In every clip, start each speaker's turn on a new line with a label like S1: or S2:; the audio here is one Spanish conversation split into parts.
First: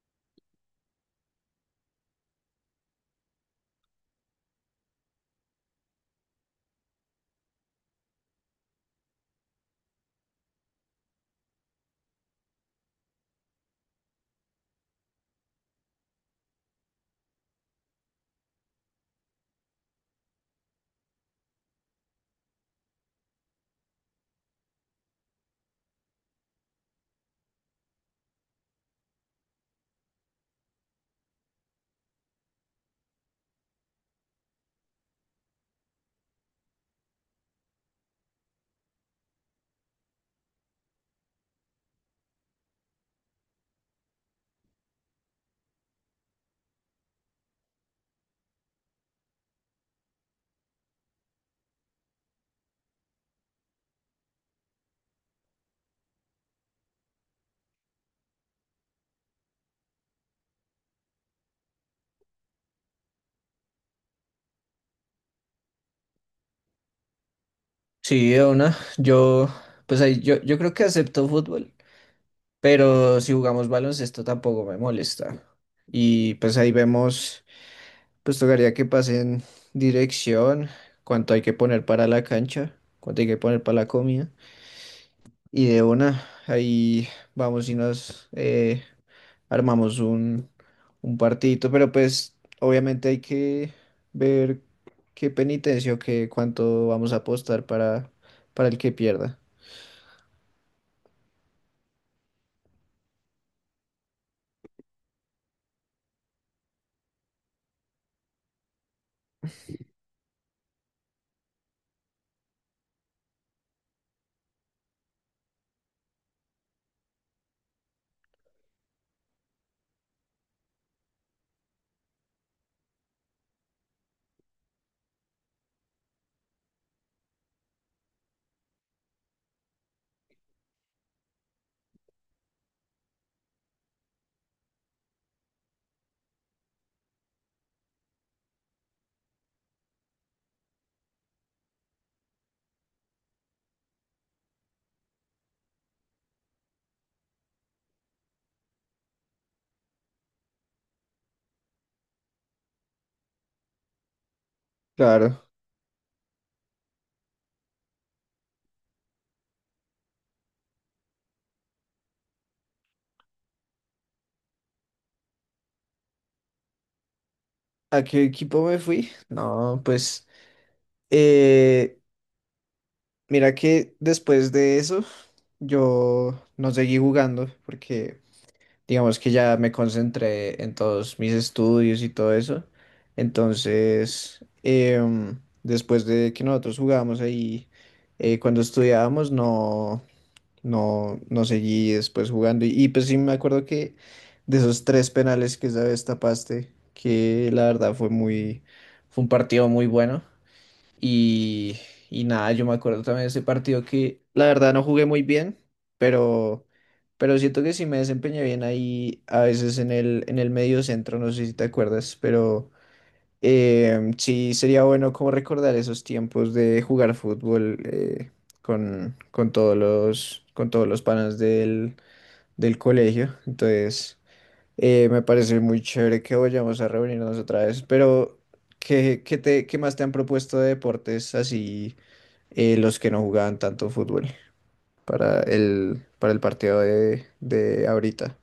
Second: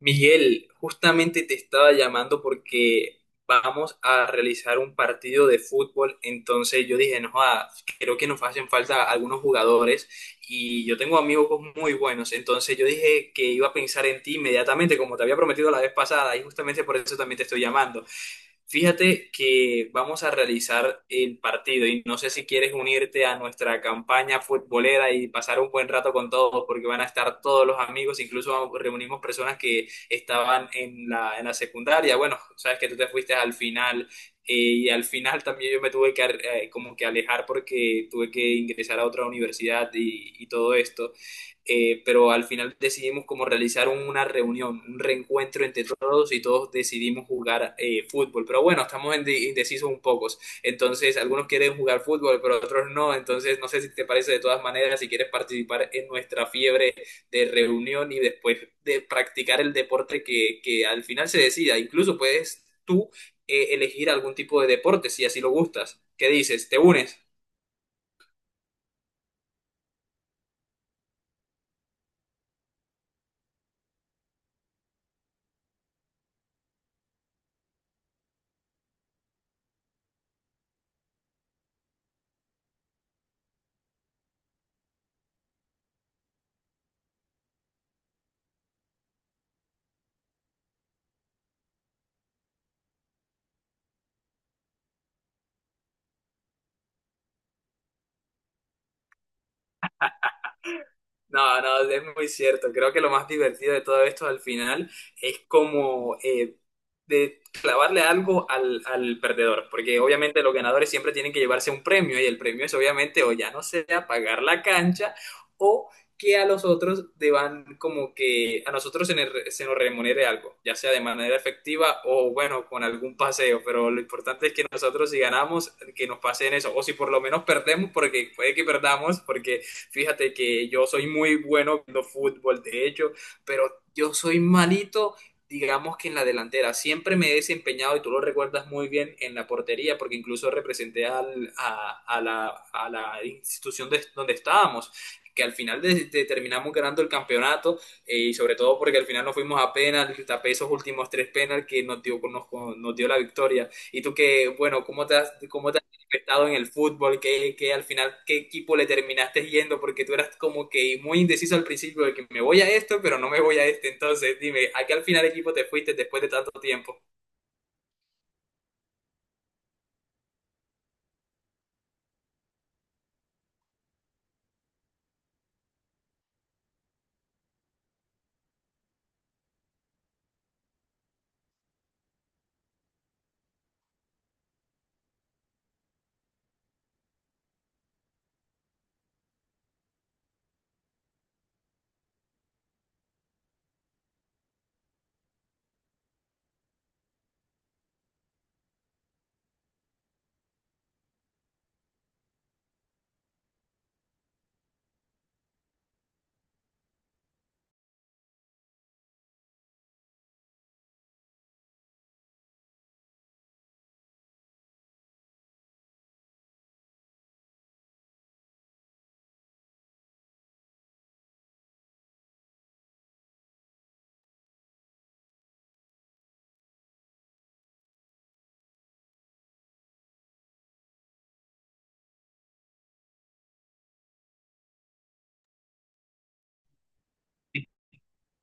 S1: Miguel, justamente te estaba llamando porque vamos a realizar un partido de fútbol, entonces yo dije, no, joda, creo que nos hacen falta algunos jugadores y yo tengo amigos muy buenos, entonces yo dije que iba a pensar en ti inmediatamente, como te había prometido la vez pasada, y justamente por eso también te estoy llamando. Fíjate que vamos a realizar el partido y no sé si quieres unirte a nuestra campaña futbolera y pasar un buen rato con todos, porque van a estar todos los amigos, incluso reunimos personas que estaban en la secundaria. Bueno, sabes que tú te fuiste al final y al final también yo me tuve que como que alejar porque tuve que ingresar a otra universidad y todo esto. Pero al final decidimos como realizar una reunión, un reencuentro entre todos y todos decidimos jugar fútbol. Pero bueno, estamos indecisos un poco. Entonces, algunos quieren jugar fútbol, pero otros no. Entonces, no sé si te parece de todas maneras, si quieres participar en nuestra fiebre de reunión y después de practicar el deporte que al final se decida. Incluso puedes tú elegir algún tipo de deporte si así lo gustas. ¿Qué dices? ¿Te unes?
S2: Sí, de una. Pues ahí, yo creo que acepto fútbol, pero si jugamos baloncesto tampoco me molesta. Y pues ahí vemos, pues tocaría que pasen dirección, cuánto hay que poner para la cancha, cuánto hay que poner para la comida. Y de una, ahí vamos y nos armamos un partidito, pero pues obviamente hay que ver qué penitencia o qué cuánto vamos a apostar para el que pierda.
S1: No, no, es muy cierto. Creo que lo más divertido de todo esto al final es como de clavarle algo al perdedor, porque obviamente los ganadores siempre tienen que llevarse un premio y el premio es obviamente o ya no sea pagar la cancha o que a los otros deban como que a nosotros se nos remunere algo, ya sea de manera efectiva o bueno, con algún paseo, pero lo importante es que nosotros si ganamos, que nos pasen eso, o si por lo menos perdemos, porque puede que perdamos, porque fíjate que yo soy muy bueno viendo fútbol, de hecho, pero yo soy malito, digamos que en la delantera. Siempre me he desempeñado, y tú lo recuerdas muy bien, en la portería, porque incluso representé a la institución donde estábamos, que al final terminamos ganando el campeonato y sobre todo porque al final nos fuimos a penal, tapé esos últimos tres penal que nos dio, nos dio la victoria. Y tú que, bueno,
S2: Claro.
S1: ¿cómo te estado en el fútbol, que al final qué equipo le terminaste yendo, porque tú eras como que muy indeciso al principio de que me voy a esto, pero no me voy a este. Entonces, dime, ¿a qué al final equipo te fuiste después de tanto tiempo?
S2: ¿A qué equipo me fui? No, pues eh, mira que después de eso yo no seguí jugando porque digamos que ya me concentré en todos mis estudios y todo eso. Entonces, después de que nosotros jugábamos ahí, cuando estudiábamos, no seguí después jugando. Pues sí me acuerdo que de esos tres penales que esa vez tapaste, que la verdad fue muy, fue un partido muy bueno. Y, y nada, yo me acuerdo también de ese partido que la verdad no jugué muy bien, pero, pero siento que sí me desempeñé bien ahí a veces en el medio centro, no sé si te acuerdas, pero sí, sería bueno como recordar esos tiempos de jugar fútbol, con todos los panas del colegio. Entonces, me parece muy chévere que vayamos a reunirnos otra vez. Pero, ¿Qué más te han propuesto de deportes así, los que no jugaban tanto fútbol para para el partido de ahorita?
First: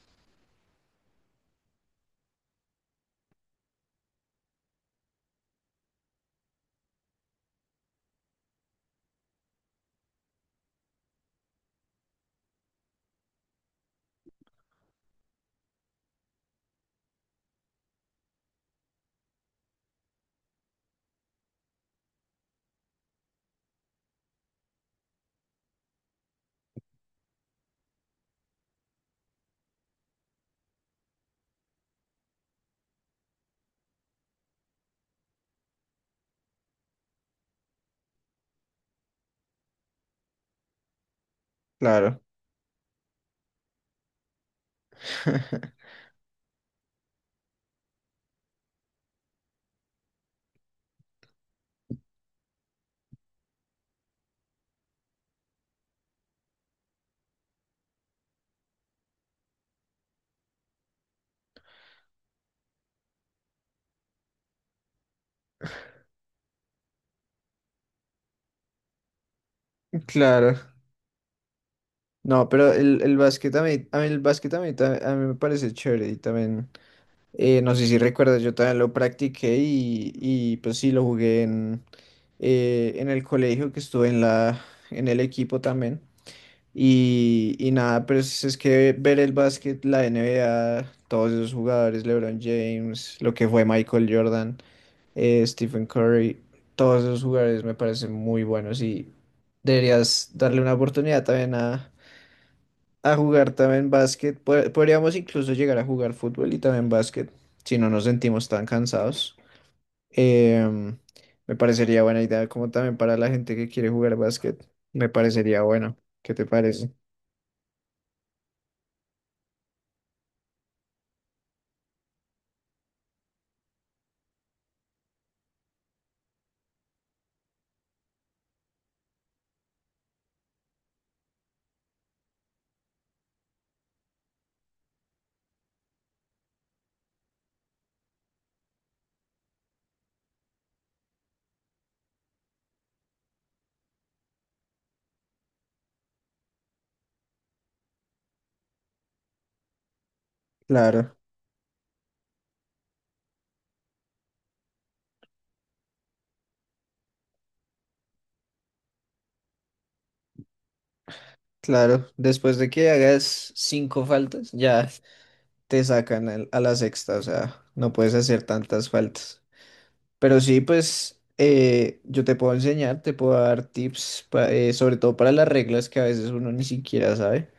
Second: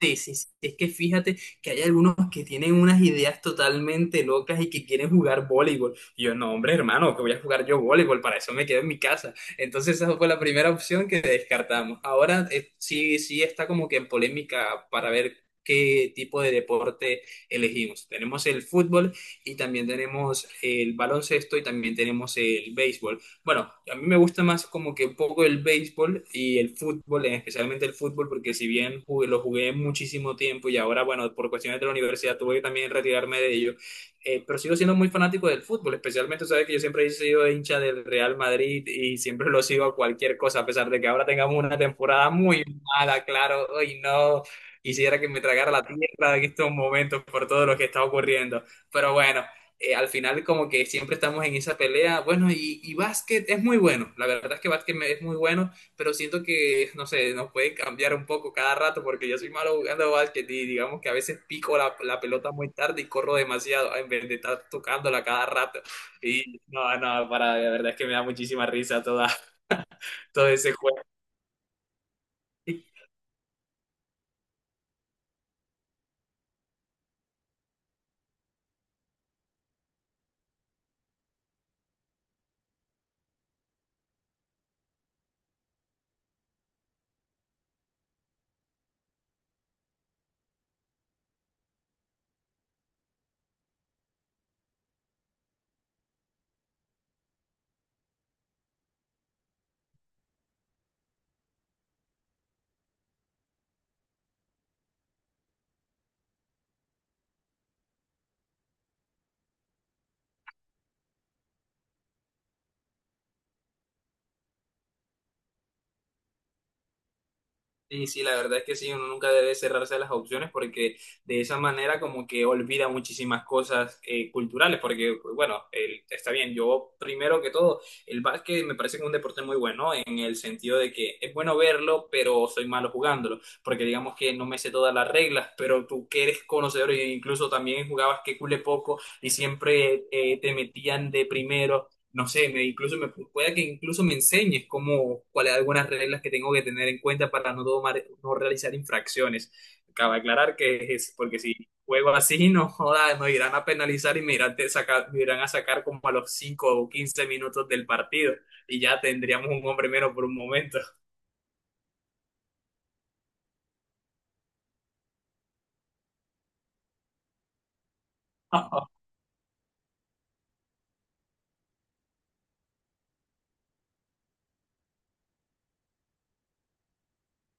S1: Sí, sí, sí, es que fíjate que hay algunos que tienen unas ideas totalmente locas y que quieren jugar voleibol. Y yo, no, hombre, hermano, que voy a jugar yo voleibol, para eso me quedo en mi casa. Entonces esa fue la primera opción que descartamos. Ahora sí, sí está como que en polémica para ver qué tipo de deporte elegimos. Tenemos el fútbol y también tenemos el baloncesto y también tenemos el béisbol. Bueno, a mí me gusta más como que un poco el béisbol y el fútbol, especialmente el fútbol, porque si bien lo jugué muchísimo tiempo y ahora, bueno, por cuestiones de la universidad tuve que también retirarme de ello, pero sigo siendo muy fanático del fútbol, especialmente, sabes que yo siempre he sido hincha del Real Madrid y siempre lo sigo a cualquier cosa, a pesar de que ahora tengamos una
S2: Claro,
S1: temporada muy mala, claro, hoy no, quisiera que me tragara la tierra en estos momentos por todo lo que está ocurriendo, pero bueno, al final como que siempre estamos en esa pelea. Bueno, y básquet es muy bueno. La verdad es que es muy bueno, pero siento que, no sé, nos puede cambiar un poco cada rato porque yo soy malo jugando básquet y digamos que a veces pico la pelota muy tarde y corro demasiado en vez de estar tocándola cada rato. Y no, no, para, la verdad es que me da muchísima risa toda, todo
S2: claro.
S1: ese juego.
S2: No, pero el básquet a mí el básquet a mí me parece chévere y también, no sé si recuerdas, yo también lo practiqué y pues sí, lo jugué en el colegio que estuve en la, en el equipo también. Y nada, pero es que ver el básquet, la NBA, todos esos jugadores, LeBron James, lo que fue Michael Jordan, Stephen Curry, todos esos jugadores me parecen muy buenos y deberías darle una oportunidad también a jugar también básquet. Podríamos incluso llegar a jugar fútbol y también básquet, si no nos sentimos tan cansados. Em, Me parecería buena idea, como también para la gente que quiere jugar básquet. Me parecería bueno. ¿Qué te parece?
S1: Sí, sí, la verdad es que sí, uno nunca debe cerrarse a las opciones porque de esa manera como que olvida muchísimas cosas culturales, porque bueno, está bien, yo primero que todo, el básquet me parece que es un deporte muy bueno en el sentido de que es bueno verlo, pero soy malo jugándolo, porque digamos que no me sé todas las reglas, pero tú que eres conocedor e incluso también jugabas que cule poco y siempre te metían de primero, no sé, incluso me pueda que incluso me enseñes cómo, cuáles algunas reglas que tengo que tener en cuenta para no tomar, no realizar infracciones. Acaba de aclarar que es
S2: Claro,
S1: porque si juego así, no joda, me irán a penalizar y me me irán a sacar como a los 5 o 15 minutos del partido y ya tendríamos un hombre menos por un momento.
S2: claro. Después de que hagas cinco faltas, ya te sacan a la sexta, o sea, no puedes hacer tantas faltas. Pero sí, pues yo te puedo enseñar, te puedo dar tips, sobre todo para las reglas que a veces uno ni siquiera sabe.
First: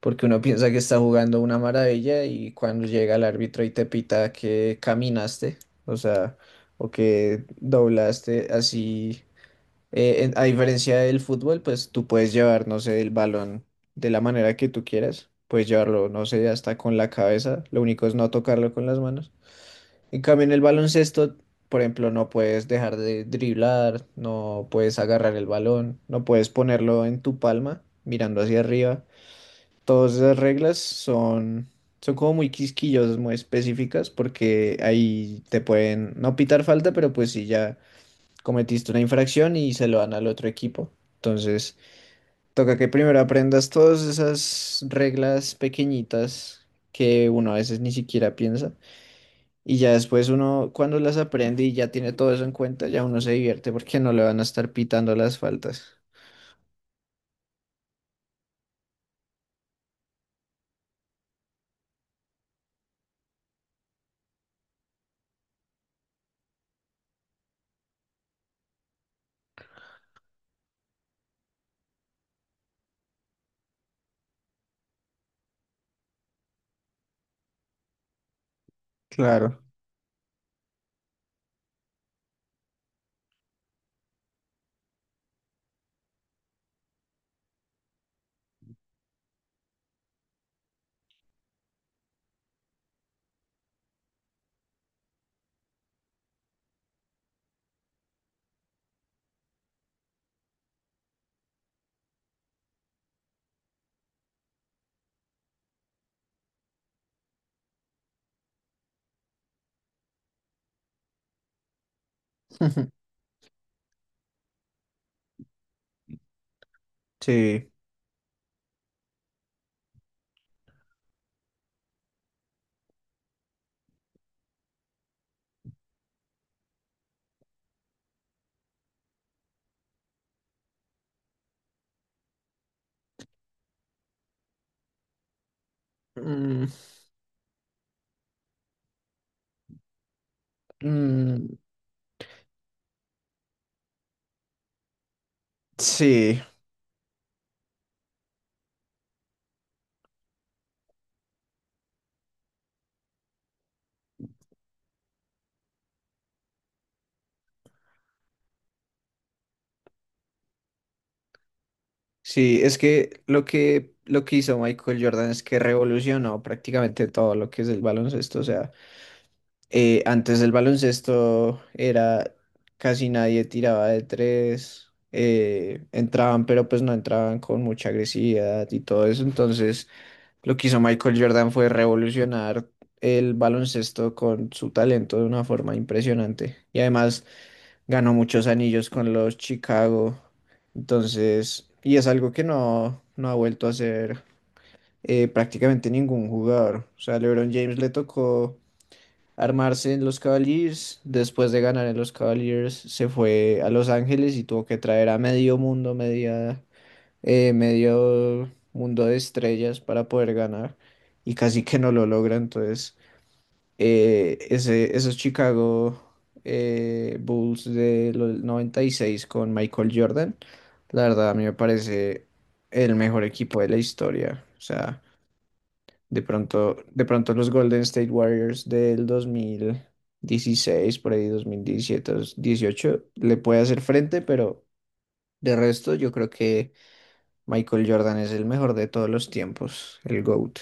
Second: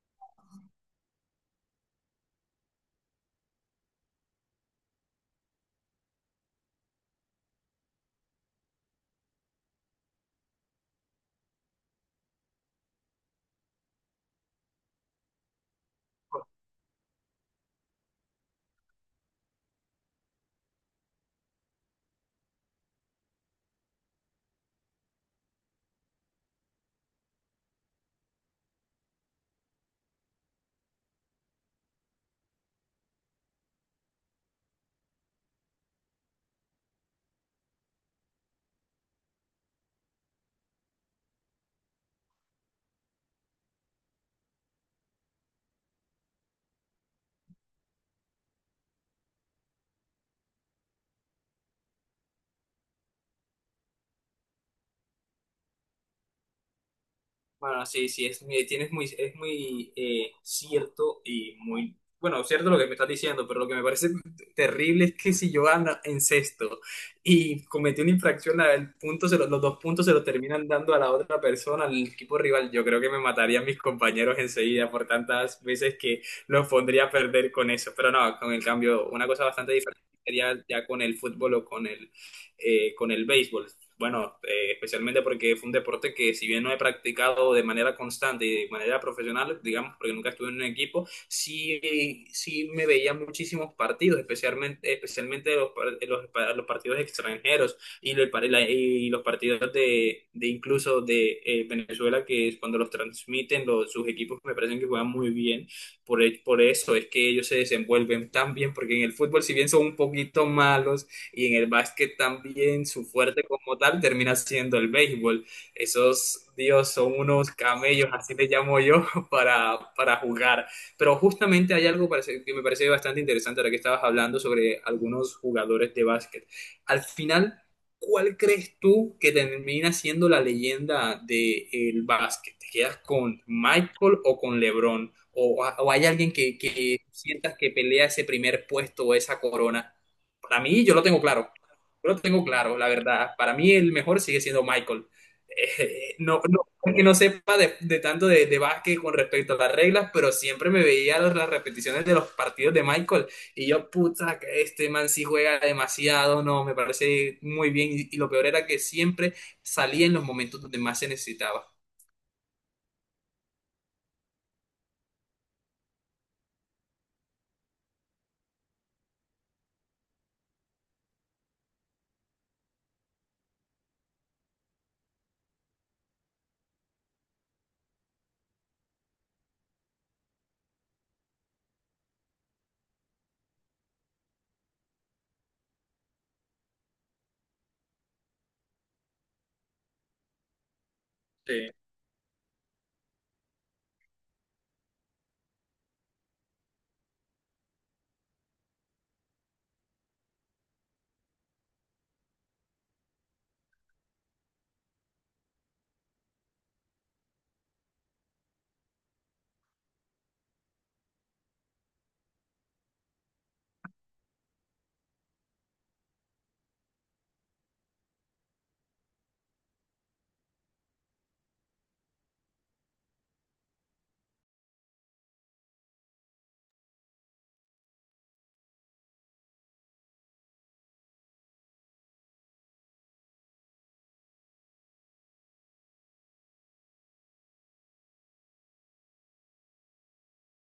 S2: Porque uno piensa que está jugando una maravilla y cuando llega el árbitro y te pita que caminaste, o sea, o que doblaste así, a diferencia del fútbol, pues tú puedes llevar, no sé, el balón de la manera que tú quieras, puedes llevarlo, no sé, hasta con la cabeza, lo único es no tocarlo con las manos. En cambio, en el baloncesto, por ejemplo, no puedes dejar de driblar, no puedes agarrar el balón, no puedes ponerlo en tu palma mirando hacia arriba. Todas esas reglas son como muy quisquillosas, muy específicas, porque ahí te pueden no pitar falta, pero pues si ya cometiste una infracción y se lo dan al otro equipo. Entonces, toca que primero aprendas todas esas reglas pequeñitas que uno a veces ni siquiera piensa. Y ya después uno, cuando las aprende y ya tiene todo eso en cuenta, ya uno se divierte porque no le van a estar pitando las faltas.
S1: Bueno, sí, sí, es, tienes muy, es muy cierto y muy, bueno, cierto lo que me estás diciendo, pero lo que me parece terrible es que si yo ando en sexto y cometí una infracción, la- el punto se lo- los dos puntos se los terminan dando a la otra persona, al equipo rival, yo creo que me matarían mis compañeros enseguida por tantas veces que los pondría a perder con eso, pero no, con el cambio, una cosa
S2: Claro.
S1: bastante diferente sería ya con el fútbol o con el béisbol. Bueno, especialmente porque fue un deporte que si bien no he practicado de manera constante y de manera profesional, digamos, porque nunca estuve en un equipo, sí, sí me veía muchísimos partidos, especialmente, especialmente los partidos extranjeros y los partidos de incluso de Venezuela, que es cuando los transmiten los, sus equipos me parecen que juegan muy bien. Por eso es que ellos se desenvuelven tan bien, porque en el fútbol, si bien son un poquito malos, y en el básquet también su fuerte como tal termina siendo el béisbol. Esos, Dios, son unos
S2: Sí.
S1: camellos, así les llamo yo, para jugar. Pero justamente hay algo que me parece bastante interesante ahora que estabas hablando sobre algunos jugadores de básquet. Al final, ¿cuál crees tú que termina siendo la leyenda del básquet? ¿Te quedas con Michael o con LeBron? ¿O hay alguien
S2: Mm,
S1: que sientas que pelea ese primer puesto o esa corona? Para mí, yo lo tengo claro.
S2: mm,
S1: Yo lo tengo claro, la verdad. Para mí el mejor sigue siendo Michael.
S2: sí.
S1: No, no es que no sepa de tanto de básquet con respecto a las reglas, pero siempre me veía las repeticiones de los partidos de Michael y yo, puta, que este man sí juega demasiado, no, me parece muy bien y lo peor era que siempre salía en los momentos donde más se necesitaba.
S2: Sí, es que lo que hizo Michael Jordan es que revolucionó prácticamente todo lo que es el baloncesto. O sea, antes del baloncesto era casi nadie tiraba de tres, entraban, pero pues no entraban con mucha agresividad y todo eso. Entonces, lo que hizo Michael Jordan fue revolucionar el baloncesto con su talento de una forma impresionante. Y además ganó muchos anillos con los Chicago. Entonces,
S1: Sí.
S2: y es algo que no ha vuelto a hacer, prácticamente ningún jugador. O sea, LeBron James le tocó armarse en los Cavaliers. Después de ganar en los Cavaliers, se fue a Los Ángeles y tuvo que traer a medio mundo, medio mundo de estrellas para poder ganar. Y casi que no lo logra. Entonces esos Chicago Bulls del 96 con Michael Jordan, la verdad a mí me parece el mejor equipo de la historia. O sea, de pronto los Golden State Warriors del 2016, por ahí 2017, 2018, le puede hacer frente, pero de resto yo creo que Michael Jordan es el mejor de todos los tiempos, el GOAT.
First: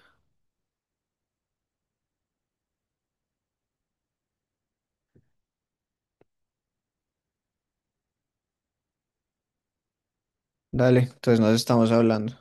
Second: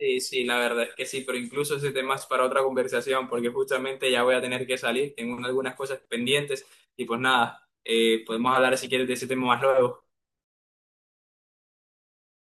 S1: Sí, sí, la verdad es que sí, pero incluso ese tema es para otra conversación, porque justamente ya voy a tener que salir, tengo algunas cosas pendientes y pues nada, podemos hablar si quieres de ese tema más luego.
S2: Dale, entonces nos estamos hablando.